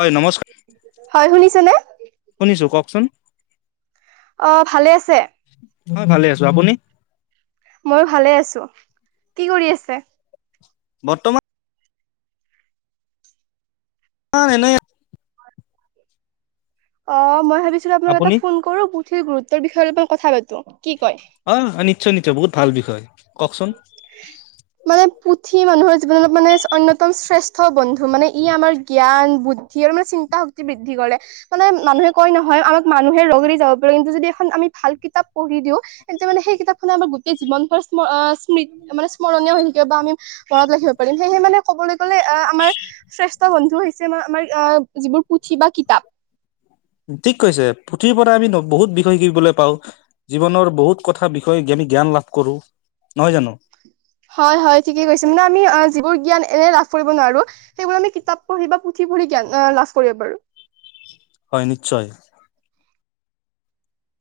হয় নমস্কাৰ। হয়, শুনিছা নে? শুনিছো, কওকচোন। অ' ভালে আছে। হয় ভালে আছো, আপুনি? ময়ো ভালে আছো, কি কৰি আছে? বৰ্তমান- মান এনেই। অঁ মই ভাবিছিলো আপোনাক এটা আপুনি ফোন কৰো পুথিৰ গুৰুত্বৰ বিষয়ে অলপমান কথা পাতো। কি কয়? অঁ নিশ্চয় নিশ্চয় বহুত ভাল বিষয়, কওকচোন। [unintelligible] মানে পুথি মানুহৰ জীৱনত মানে অন্যতম শ্ৰেষ্ঠ বন্ধু মানে ই আমাৰ জ্ঞান বুদ- ধি আৰু মানে চিন্তা শক্তি বৃদ্ধি কৰে। মানে মানুহে কয় নহয় আমাক মানুহে লগৰি যাব পাৰে, কিন্তু যদি এখন আমি ভাল কিতাপ পঢ়ি দিওঁ- তেন্তে মানে সেই কিতাপ খনে আমাৰ গোটেই জীৱনভৰ স্ম স্মি মানে স্মৰণীয় হৈ থাকিব বা আমি- মনত লাগিব পাৰিম, সেয়েহে মানে ক'বলৈ গ'লে এ আমাৰ- শ্ৰেষ্ঠ বন্ধু হৈছে আমাৰ অঁ যিবোৰ পুথি বা কিতাপ। ঠিক কৈছে। পুথিৰ পৰা আমি বহুত বিষয় শিকিবলৈ পাওঁ, - জীৱনৰ বহুত কথা বিষয়ে জ্ঞান লাভ কৰো। নহয় জানো? হয় হয়, ঠিকে কৈছে মানে আমি যিবোৰ জ্ঞান এনেই লাভ কৰিব নোৱাৰো, - সেইবোৰ আমি কিতাপ পঢ়ি বা পুথি পঢ়ি জ্ঞান অঁ লাভ কৰিব পাৰো। হয় নিশ্চয়।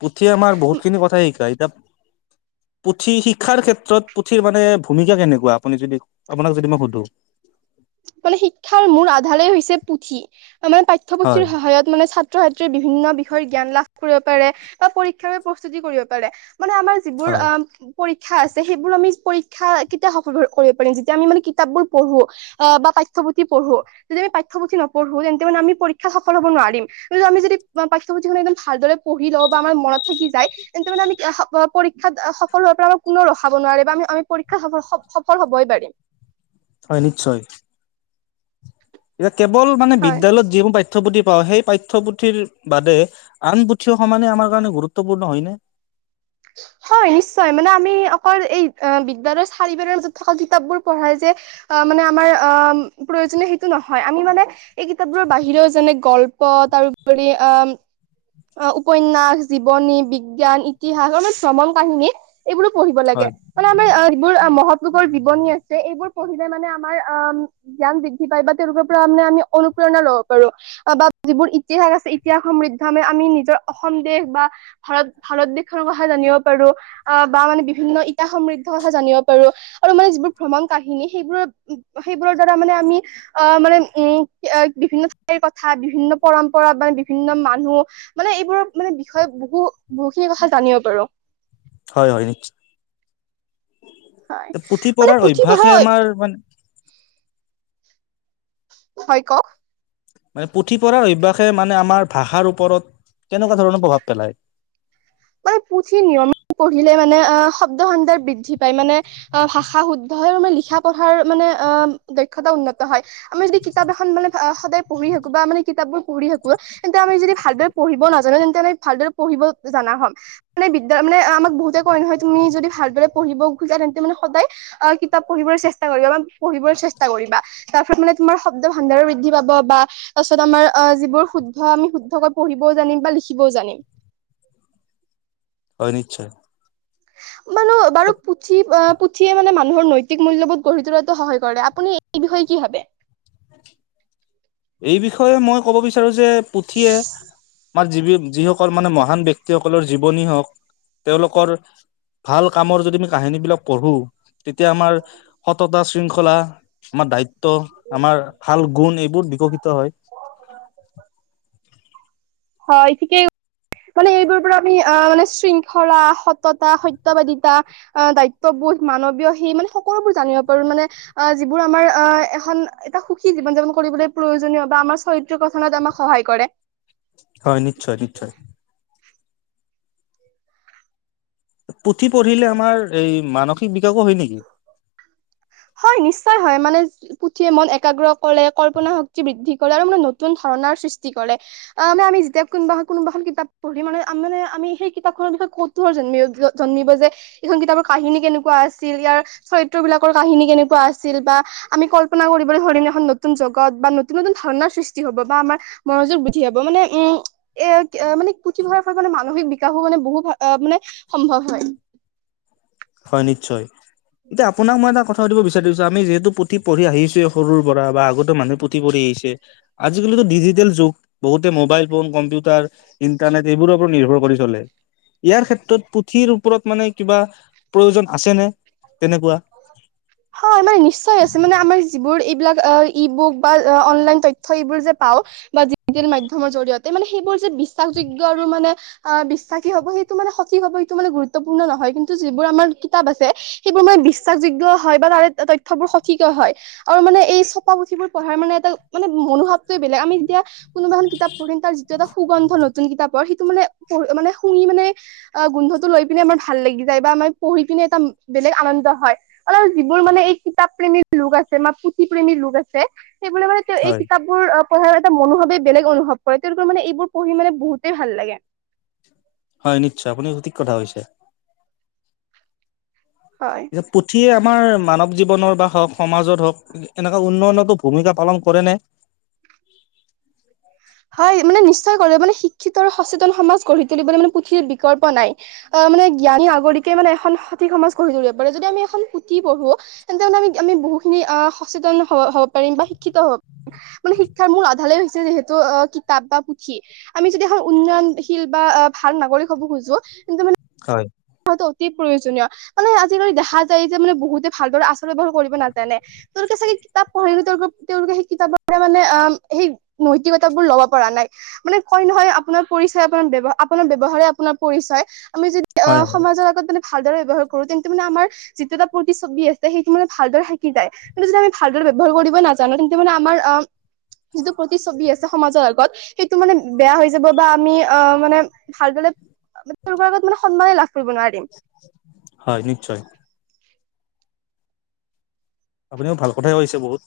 পুঠিয়ে আমাৰ বহুতখিনি কথাই শিকায় এতিয়া পুথি শিক্ষাৰ ক্ষেত্ৰত পুথিৰ মানে ভূমিকা কেনেকুৱা আপুনি যদি আপোনাক যদি মই সুধো। মানে শিক্ষাৰ মূল আধাৰেই হৈছে পুথি, আমাৰ পাঠ্যপুথিৰ হয় সহায়ত মানে ছাত ছাত্ৰ ছাত্ৰীৰ বিভিন্ন বিষয়ত জ্ঞান লাভ কৰিব পাৰে বা পৰীক্ষাৰ প্ৰস্তুতি কৰিব পাৰে মানে আমাৰ যিবোৰ হয় আ পৰীক্ষা আছে সেইবোৰ আমি পৰীক্ষা কেতিয়া সফল কৰিব পাৰিম যেতিয়া আমি মে কিতাপবোৰ পঢ়ো অ' বা পাঠ্যপুথি পঢ়ো যদি আমি পাঠ্যপুথি নপঢ়ো তেন্তে মানে আমি পৰীক্ষাত সফল হ'ব নোৱাৰিম। কিন্তু আমি যদি পাঠ্যপুথি একদম ভালদৰে পঢ়ি লওঁ বা আমাৰ মনত থাকি যায় তেন্ত মানে আমি স পৰীক্ষাত সফল হোৱাৰ পৰা আমাৰ কোনেও ৰখাব নোৱাৰে বা আমি আমি পৰীক্ষা সফল হ'বই পাৰিম। হয় নিশ্চয়। এতিয়া কেৱল মানে হয়। বিদ্যালয়ত যিবোৰ পাই পাঠ্যপুথি পাওঁ সেই পাঠ্যপুথিৰ বাদে আন পুথিও সমানে আমাৰ কাৰণে গুৰুত্বপূৰ্ণ হয়নে? হয় নিশ্চয়, মানে আমি অকল এই বিদ্যালৰ চাৰিবেৰ মাজত থকা কিতাপবোৰ পঢ়াই যে আ, মানে আমাৰ আ, প্ৰয়োজনীয় সেইটো নহয় আমি মানে এই কিতাপবোৰৰ বাহিৰেও যেনে গল্প তাৰোপৰি আ অ' উপন্যাস, জীৱনী, বিজ্ঞান, ইতিহাস আহ, মানে ভ্ৰমণ কাহিনী এইবোৰো পঢ়িব হয় লাগে। মানে আমাৰ আ, যিবোৰ মহৎ লোকৰ জীৱনী আছে এইবোৰ পঢ়িলে মানে আমাৰ আ জ্ঞান বৃদ্ধি পাই বা তেওঁলোকৰ পৰা মানে আমি অনুপ্ৰেৰণা ল'ব পাৰোঁ। বা যিবোৰ ইতিহাস আছে, ইতিহাস সমৃদ্ধি আমি আমি নিজৰ অসম দেশ বা ভাৰত ভাৰত দেশখনৰ কথা জানিব পাৰোঁ আহ, বা মানে বিভিন্ন ইতিহাস সমৃদ্ধৰ কথা জানিব পাৰোঁ। আৰু মানে যিবোৰ ভ্ৰমণ কাহিনী সেইবোৰৰ সেইবোৰৰ দ্বাৰা মানে আমি আ, মানে উম, বিভিন্ন ঠাইৰ কথা, বিভিন্ন পৰম্পৰা মানে বিভিন্ন মান নুহ মানে এইবোৰৰ মানে বিষয়ে বহু বহুখিনি কথা জানিব পাৰোঁ। হয় হয় নিশ্চ হয় পুথি মানে পঢ়াৰ অভ্যাসে পুথিভঁৰাল আমাৰ মানে হয় কওক। মানে পুথি পঢ়াৰ অভ্যাসে মানে আমাৰ ভাষাৰ ওপৰত কেনেকুৱা ধৰণৰ প্ৰভাৱ পেলায়? মানে পুথি নিয়মিত পঢ়িলে মানে আ, শব্দ সম্ভাৰ বৃদ্ধি পায় মানে আহ, ভাষা শুদ্ধ হয় আৰু মানে লিখা পঢ়াৰ মানে আহ, দক্ষতা উন্নত হয়। আমি যদি কিতাপ এখন মানে সদায় পঢ়ি থাকোঁ বা মানে কিতাপবোৰ পঢ়ি থাকোঁ তেন্তে আমি যদি ভালদৰে পঢ়িব নাজানো তেন্তে আমি ভালদৰে পঢ়িব জানা হম। মানে বিদ্যা মানে আমাক বহুতে কয় নহয় তুমি যদি ভালদৰে পঢ়িব খুজা তেন্তে মানে সদায় আ, কিতাপ পঢ়িবৰ চেষ্টা কৰিবা বা পঢ়িবৰ চেষ্টা কৰিবা। তাৰফলত মানে তোমাৰ শব্দ ভাণ্ডাৰো বৃদ্ধি পাব বা তাৰপিছত আমাৰ আ, যিবোৰ শুদ্ধ আমি শুদ্ধকৈ পঢ়িবও জানিম বা লিখিবও জানিম। হয় নিশ্চয়। মানুহ বাৰু পুঠি বা পুথিয়ে মানে মানুহৰ নৈতিক মূ্ল্যবোধ গঢ়ি তোলাতো সহায় কৰে আপুনি এই বিষয়ে কি ভাবে? এই বিষয়ে মই ক'ব বিচাৰো যে পুথিয়ে আমাৰ যিবি যিসকল মানে মহান ব্যক্তিসকলৰ জীৱনী হওক তেওঁলোকৰ ভাল কামৰ যদি আমি কাহিনীবিলাক পঢ়ো তেতিয়া আমাৰ সত ততা শৃংখলা, আমাৰ দায়িত্ব, আমাৰ ভাল গুণ এইবোৰ বিকশিত হয়। হয়, ঠিকেই মানে এইবোৰ পৰা আ আমি মানে শৃংখলা, সততা, সত্যবাদিতা আহ দায়িত্ববোধ মানৱীয় সেই মানে সকলোবোৰ জানিব পাৰো মানে। অ, যিবোৰ আমাৰ আ, এখন এটা সুখী জীৱন যাপন কৰিবলৈ প্ৰয়োজনীয় বা আমাৰ চৰিত্ৰ গথনত আমাক সহায় কৰে। হয় নিশ্চয়, নিশ্চয়। পুথি পঢ়িলে আমাৰ এই মানসিক বিকাশো হয় নেকি? হয় নিশ্চয় হয়। মানে পুথিয়ে মন একাগ্ৰ কৰে, কল্পনা শক্তি বৃদ্ধি কৰে আৰু মানে নতুন ধাৰণাৰ সৃষ্টি কৰে। অ', মানে আমি যেতিয়া কোনোবা কোনবাখন কিতাপ পঢ়ি মানে মানে আমি সেই কিতাপখনৰ বিষয়ে ক'ত কৌতুহল জন্মিব জন্মিব যে এইখন কিতাপৰ কাহিনী কেনেকুৱা আছিল ইয়াৰ চৰিত্ৰ বিলাকৰ কাহিনী কেনেকুৱা আছিল বা আমি কল্পনা কৰিবলৈ ধৰিম এখন নতুন জগত বা নতুন-নতুন ধাৰণাৰ সৃষ্টি হ'ব। বা আমাৰ মগজুৰ বৃদ্ধি হ'ব। মানে উম এ, এ, মানে পুথি পঢ়াৰ পৰা মানে মানসিক বিকাশো মানে বহুত মানে সম্ভৱ হয়। হয় নিশ্চয়। এতিয়া আপোনাক মই এটা কথা শুধিব বিচাৰিছো যে আমি যিহেতু পুথি পঢ়ি আহিছো সৰুৰ পৰা। বা আগতে মানুহে পুথি পঢ়ি আহিছে আজিকালিতো ডিজিটেল যুগ, বহুতে মোবাইল ফোন কম্পিউটাৰ ইণ্টাৰনেট এইবোৰৰ ওপৰত নিৰ্ভৰ কৰি চলে ইয়াৰ ক্ষেত্ৰত পুথিৰ ওপৰত মানে কিবা প্ৰয়োজন আছে নে তেনেকুৱা? হয়। মানে নিশ্চয় আছে, মানে আমাৰ যিবোৰ এইবিলাক ই বুক বা অনলাইন তথ্য এইবোৰ যে পাওঁ বা ডিজিটেল মাধ্যমৰ জৰিয়তে মানে সেইবোৰ যে বিশ্বাসযোগ্য আৰু মানে আ, বিশ্বাসী হ'ব সেইটো মানে সঠিক হ'ব সেইটো মানে গুৰুত্বপূৰ্ণ নহয়। কিন্তু যিবোৰ আমাৰ কিতাপ আছে সেইবোৰ মানে বিশ্বাসযোগ্য হয় বা তাৰে তথ্যবোৰ সঁঠিকো হয়। আৰু মানে এই চপা পুথিবোৰ পঢ়াৰ মানে এটা মানে মনোভাৱটোৱে বেলেগ, আমি যেতিয়া কোনোবা এখন কিতাপ পঢ়িম তাৰ যিটো এটা সুগন্ধ নতুন কিতাপৰ সেইটো মানে পঢ় মানে শুঙি মানে অ' গোন্ধটো লৈ পিনে আমাৰ ভাল লাগি যায় বা আমাৰ পঢ়ি পিনে এটা বেলেগ আনন্দ হয়। আৰু যিবোৰ মানে এই কিতাপ প্ৰেমীৰ লোক আছে বা পুথি প্ৰেমীৰ লোক আছে, সেইবোৰে মানে তেওঁ এই হয় কিতাপ বোৰ পঢ়াৰ এটা মনোভাৱে বেলেগ অনুভৱ কৰে, তেওঁলোকৰ মানে এইবোৰ পঢ়ি মানে বহুতেই ভাল লাগে। হয় নিশ্চয়, আপুনি সঠিক কথা কৈছে। হয়। পুথি আমাৰ মানৱ জীৱনৰ বা হওঁক, সমাজত হওঁক এনেকা উন্নয়নতো ভূমিকা পালন কৰেনে? হয়, মানে নিশ্চয় কৰে, মানে শিক্ষিত আৰু সচেতন সমাজ গঢ়ি তুলিবলৈ মানে পুথিৰ বিকল্প নাই। আ, মানে জ্ঞানী নাগৰিকে মানে এখন সঠিক সমাজ গঢ়ি তুলিব পাৰে, যদি আমি এখন পুথি পঢ়ো তেন্তে মানে আমি আমি বহুখিনি আ সচেতন হ'ব হ'ব পাৰিম বা শিক্ষিত হ'ব মানে শিক্ষাৰ মূল আধাৰেই যিহেতু অ' কিতাপ বা পুথি। আমি যদি এখন উন্নয়নশীল বা ভাল নাগৰিক হ'ব খোজো, তেন্ত মানে হয়। টো অতি প্ৰয়োজনীয়, মানে আজিলৈ দেখা যায় যে মানে বহুতে ভালদৰে আচাৰ ব্যৱহাৰ কৰিব নাজানে। তেওঁলোকে চাগে কিতাপ পঢ়ে, তেওঁলো তেওঁলোকে সেই কিতাপ মানে আ সেই নৈতিকতাবোৰ ল'ব পৰা নাই। মানে কয় নহয় আপোনাৰ পৰিচয় আপোনাৰ ব্যৱ আপোনাৰ ব্যৱহাৰে আপোনাৰ পৰিচয়, আমি যদি অ' হয় হয় সমাজৰ লগত মানে ভালদৰে ব্যৱহাৰ কৰো। তেন্তে মানে আমাৰ যিটো এটা প্ৰতিচ্ছবি আছে, সেইটো মানে ভালদৰে থাকি যায়। কিন্তু যদি আমি ভালদৰে ব্যৱহাৰ কৰিব নাজানো, তেন্তে মানে আমাৰ আ যিটো প্ৰতিচ্ছবি আছে সমাজৰ আগত, সেইটো মানে বেয়া হৈ যাব বা আমি আহ মানে ভালদৰে তেওঁলোকৰ আগত মানে সন্মানে লাভ কৰিব নোৱাৰিম। হয় নিশ্চয়। আপুনি মোক ভাল কথথাই কৈছে বহুত।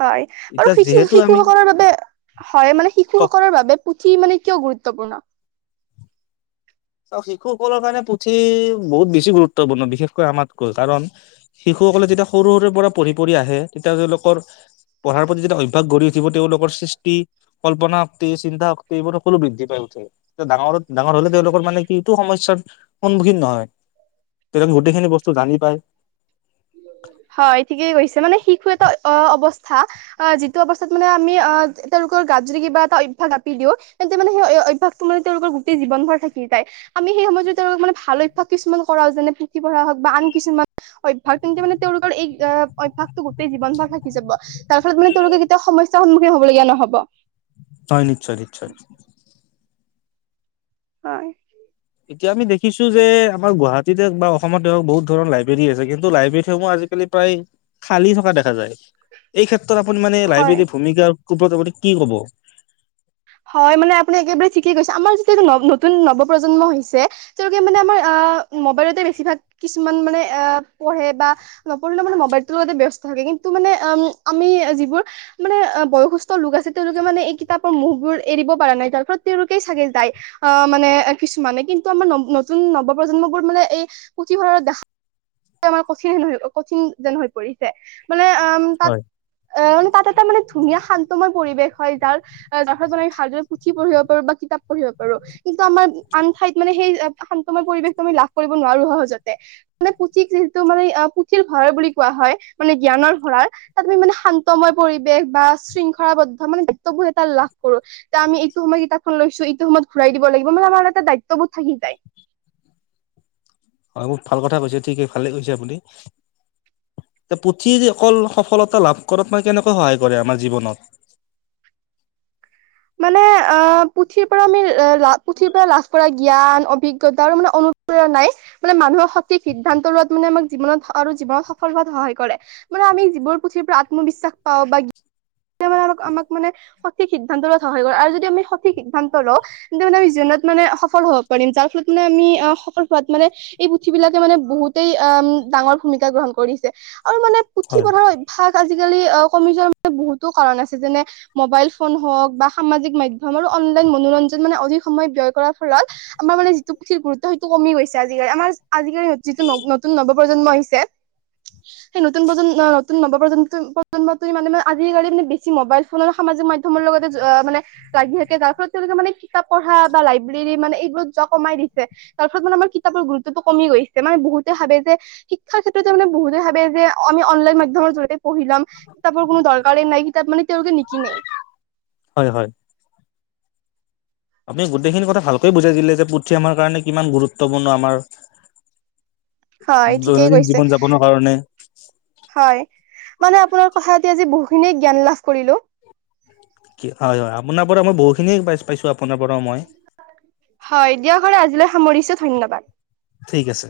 হয়, আৰু এতিয়া যিহেতু আমি শি-শিশুসকলৰ বাবে হয়, মানে শিশুসকলৰ বাবে পুথি মানে কিয় গুৰুত্বপূৰ্ণ? শিশুসকলৰ কাৰণে পুথি বহুত বেছি গুৰুত্বপূৰ্ণ বিশেষকৈ আমাতকৈ কাৰণ শিশুসকলে যেতিয়া সৰু সৰুৰে পৰা পঢ়ি পঢ়ি আহে তেতিয়া তেওঁলোকৰ পঢ়াৰ প্ৰতি যেতিয়া অভ্যাস গঢ়ি উঠিব, তেওঁলোকৰ সৃষ্টি কল্পনা শক্তি, চিন্তা শক্তি এইবোৰ সকলো বৃদ্ধি পাই উঠে, ডাঙৰ ডাঙৰ হ'লে তেওঁলোক বোৰ মানে কি এইটো সমস্যাৰ সন্মুখীন নহয়, তেওঁলোক গোটেইখিনি বস্তু জানি পায়। হয় ঠিকেই কৈছে, মানে শিশু এটা অ' অৱস্থা। অ' যিটো অৱস্থাত মানে আমি অ' তেওঁলোকৰ গাত যদি কিবা এটা অভ্যাস জাপি দিওঁ, তেন্ত সেই মানে সেই অভ্যাস টো মানে তেওঁলোকৰ গোটেই জীৱন ভৰ থাকি যায়। আমি সেই সময়ত যদি তেওঁলোকক মানে ভাল অভ্যাস কিছুমান কৰাও যেনে পুথি পঢ়া হওঁক বা আন কিছুমা হয় তেন্তে মানে তেওঁলোকৰ এই আ, অভ্যাস টো গোটেই জীৱন ভৰ থাকি যাব, তাৰফলত মানে তেওঁলোকৰ কেতিয়াও সম্যাৰ সন্মুখন হ'বলগীয়া নহ'ব। হয় নিশ্চয় নিশ্চয়। হয়। এতিয়া আমি দেখিছোঁ যে আমাৰ গুৱাহাটীতে বা অসমত হওঁক, বহুত ধৰণ লাইব্ৰৰী আছে। কিন্তু লাইব্ৰেৰীসমূহত আজিকালি প্ৰায় খালী থকা দেখা যায়। এই ক্ষেত্ৰত আপুনি মানে হয় লাইব্ৰেৰীৰ ভূমিকাৰ ওপৰত আপুনি কি ক'ব? হয় মানে আপুনি একেবাৰে ঠিকেই কৈছে, আমাৰ যেতিয়া ন-নতুন নৱ প্ৰজন্ম হৈছে। তেওঁলোকে মানে আমাৰ আহ' মোবাইলতে বেছিভাগ কিছুমান মানে আহ পঢ়ে বা নপঢ়িলে মানে মোবাইলটোৰ লগতে ব্যস্ত থাকে কিন্তু মানে উম আমি যিবোৰ মানে অ' বয়সস্থ লোক আছে তেওঁলোকে মানে এই কিতাপৰ [unintelligible] বোৰ এৰিব পাৰা নাই তাৰ [unintelligible] তেওঁৰোকেই চাগে দায়ী। অ' মানে কিছুমানে কিন্তু আমাৰ নতুন নৱপ্ৰজন্মবোৰ মানে এই পুথিভঁৰালৰ দেখা আমাৰ কঠিন হেন কঠিন যেন হৈ পৰিছে। মানে অ' তাত হয় অ' মানে তাত এটা মানে ধুনীয়া শান্তময় পৰিৱেশ হয়। যাৰ [unintelligible] পুঠি পঢ়িব পাৰো বা কিতা পঢ়িব পাৰো। কিন্তু আমাৰ আন ঠাইত মানে সেই শান্তময় পৰিৱেশটো আমি লাভ কৰিব নোৱাৰো সহজতে। মানে পুথিত যিহেতু মানে পুথিৰ ভঁৰাল বুলি কোৱা হয় মানে জ্ঞানৰ ভঁৰাল। তাত আমি মানে শান্তময় পৰিৱেশ বা শৃংখলাবদ্ধ মানে দায়ত্ববোধ এটা লাভ কৰো, ত' আমি এইটো সময় কিতাপখন লৈছো, এইটো সময়ত ঘূৰাই দিব লাগিব মানে আমাৰ এটা দায়িত্ববোধ থাকি যায়। হয় বহুত ভাল কথা কৈছে, ঠিকে ভালে কৈছে আপুনি। এ পুথি অকল সফলতা লাভ কৰাত মানে কেনেকৈ সহায় কৰে আমাৰ জীৱনত? মানে অ' পুথিৰ পৰা আমি পুথিৰ পৰা লাভ কৰা জ্ঞান অভিজ্ঞতা আৰু মানে অনু নাই, মানে মানুহৰ সঠিক সিদ্ধান্ত লোৱাত মানে আমাক জীৱনত আৰু জীৱনত সফল হোৱাত সহায় কৰে। মানে আমি জীৱনত পুথিৰ পৰা আত্মবিশ্বাস পাওঁ বা তেতিয়া মানে আমাক মানে সঠিক সিদ্ধান্ত লোৱাত সহায় কৰে, আৰু যদি আমি সঠিক সিদ্ধান্ত লওঁ। তেন্তে মানে আমি জীৱনত মানে সফল হব পাৰিম, যাৰ ফলত মানে আমি অ' সফল হোৱাত মানে এই পুথি বিলাকে মানে বহুতেই আহ' ডাঙৰ ভূমিকা গ্ৰহণ কৰিছে। আৰু মানে পুথি হয় পঢ়াৰ অভ্যাস আজিকালি কমি যোৱাৰ মানে বহুতো কাৰণ আছে। যেনে মোবাইল ফোন হওক বা সামাজিক মাধ্যমৰো আৰু অনলাইন মনোৰঞ্জন মানে অধিক সময় ব্যয় কৰাৰ ফলত। আমাৰ মানে যিটো পুঠিৰ গুৰুত্ব সেইটো কমি গৈছে আজিকালি আমাৰ আজিকালি যিটো নতুন নৱ প্ৰজন্ম আহিছে সেই নতুন প্ৰজন্ম নতুন নৱ প্ৰজন্ম প্ৰজন্ম তি মানে আজিকালি মানে বেছি মোবাইল ফোনৰ সামাজিক মাধ্যমৰ লগতে মানে লাগি থাকে যাৰ ফলত তেওঁলোকে মানে কিতাপ পঢ়া বা লাইব্ৰেৰী মানে এইবোৰত যোৱা কমাই দিছে তাৰপিছত মানে আমাৰ কিতাপৰ গুৰুত্বতটো কমি গৈছে মানে বহুতে ভাবে যে শিক্ষাৰ ক্ষেত্ৰতে মানে বহুতে ভাবে যে আমি অনলাইন মাধ্যমৰ জৰিয়তে পঢ়ি লম কিতাপৰ কোনো দৰকাৰ কাৰ নাই কিতাপ মানে তেওঁলোকে নিকিনে হয় হয় আপুনি গোটেইখিনি কথা ভালকে বুজাই দিলে যে পুথি আমাৰ কাৰণে কিমান গুৰুত্বপূৰ্ণ আমাৰ হয় ঠিকেই দৈনন্দিন কৈছে জীৱন যাপনৰ কাৰণে হয় মানে আপোনাৰ লগত কথা পাতি আজি বহুখিনিয়ে জ্ঞান লাভ কৰিলো কি হয় হয় আপোনাৰ পৰা মই বহুখিনিয়ে পাইছ পাইছোঁ আপোনাৰ পৰাও মই হয় দিয়ক আজিলৈ সামৰিছো ধন্যবাদ ঠিক আছে